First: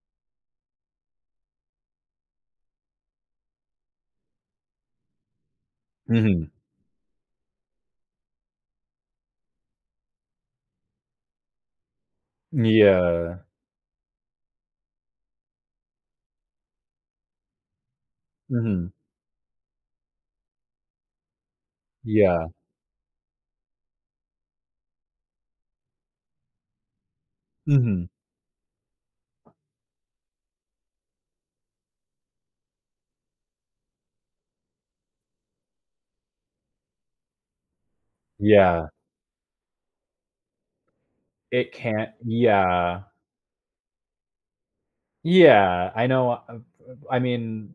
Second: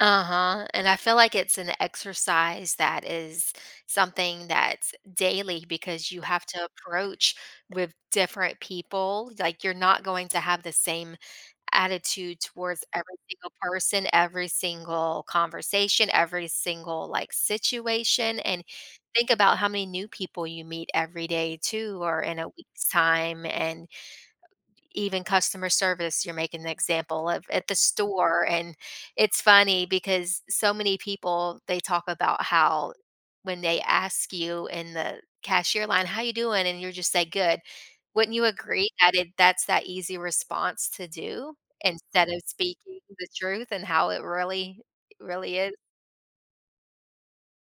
Uh-huh, and I feel like it's an exercise that is something that's daily, because you have Mhm. to approach with different people. Like you're not going to have the same attitude M towards every yeah. single person, every single conversation, every single, like, situation, and Mhm. think about how many new people you meet every day too or in a Yeah. week's time and even customer service, you're making an example of at the Mhm. store, and it's funny because so many people, they talk about how when they ask you in the cashier line, "How you doing?" And your just say, "Good.” Wouldn't you Yeah. agree that it that's that easy response to do? It can't Instead of speaking yeah. the truth, and how it really really is. Yeah, I know I'm m I mean,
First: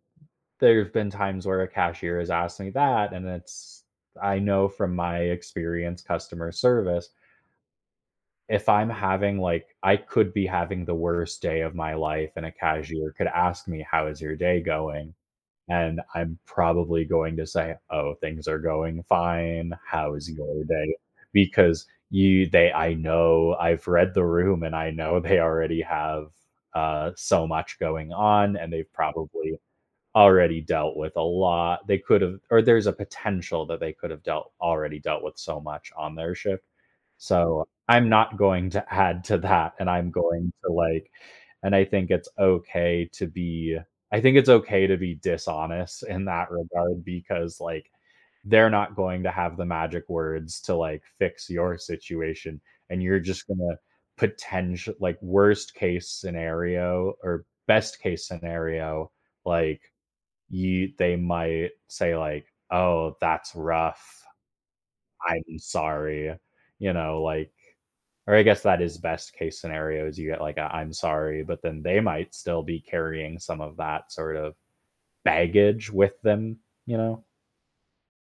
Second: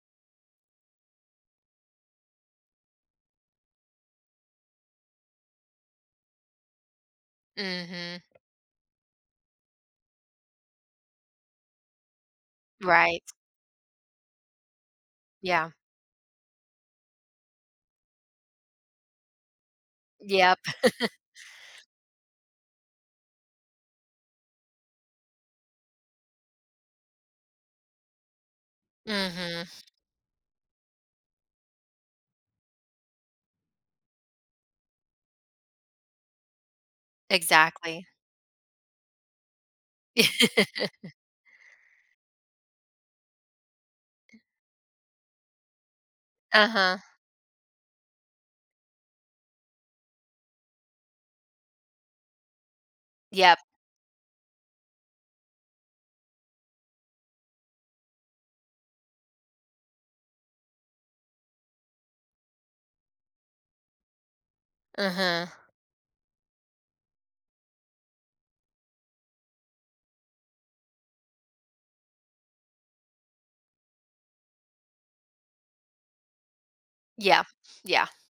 there have been times where a cashier has asked me that, and it's I know from my experience customer service. Mhm. If I'm having, like I could be having the worst day of my life, and a cashier Right. could ask me, "How is your day going?" Yeah. And I'm probably going to say, "Oh, things are going fine. How is Yep. your day?" Because you they I know I've read the room, and I know they already have, uh, so much going on, and they've probably Mhm. already dealt with a lot. They could’ve or there's a potential that they could've dealt already dealt with so much on their shift. So, Exactly. I'm not going to add to that, and I'm going to, like and I think it's okay to be I think it's okay to be dishonest in that Uh-huh. regard because, like, they're not going to have the magic words to, like, fix your situation, and you're just Yep. gonna potential like, worst-case scenario or best-case scenario, like, you they might say like, "Oh, that's rough. Uh-huh. I'm sorry." You know, like or I guess that is best-case scenario is you get like, a "I'm sorry," but then they might still be carrying some of that sort of baggage with them, you know. Yeah, yeah.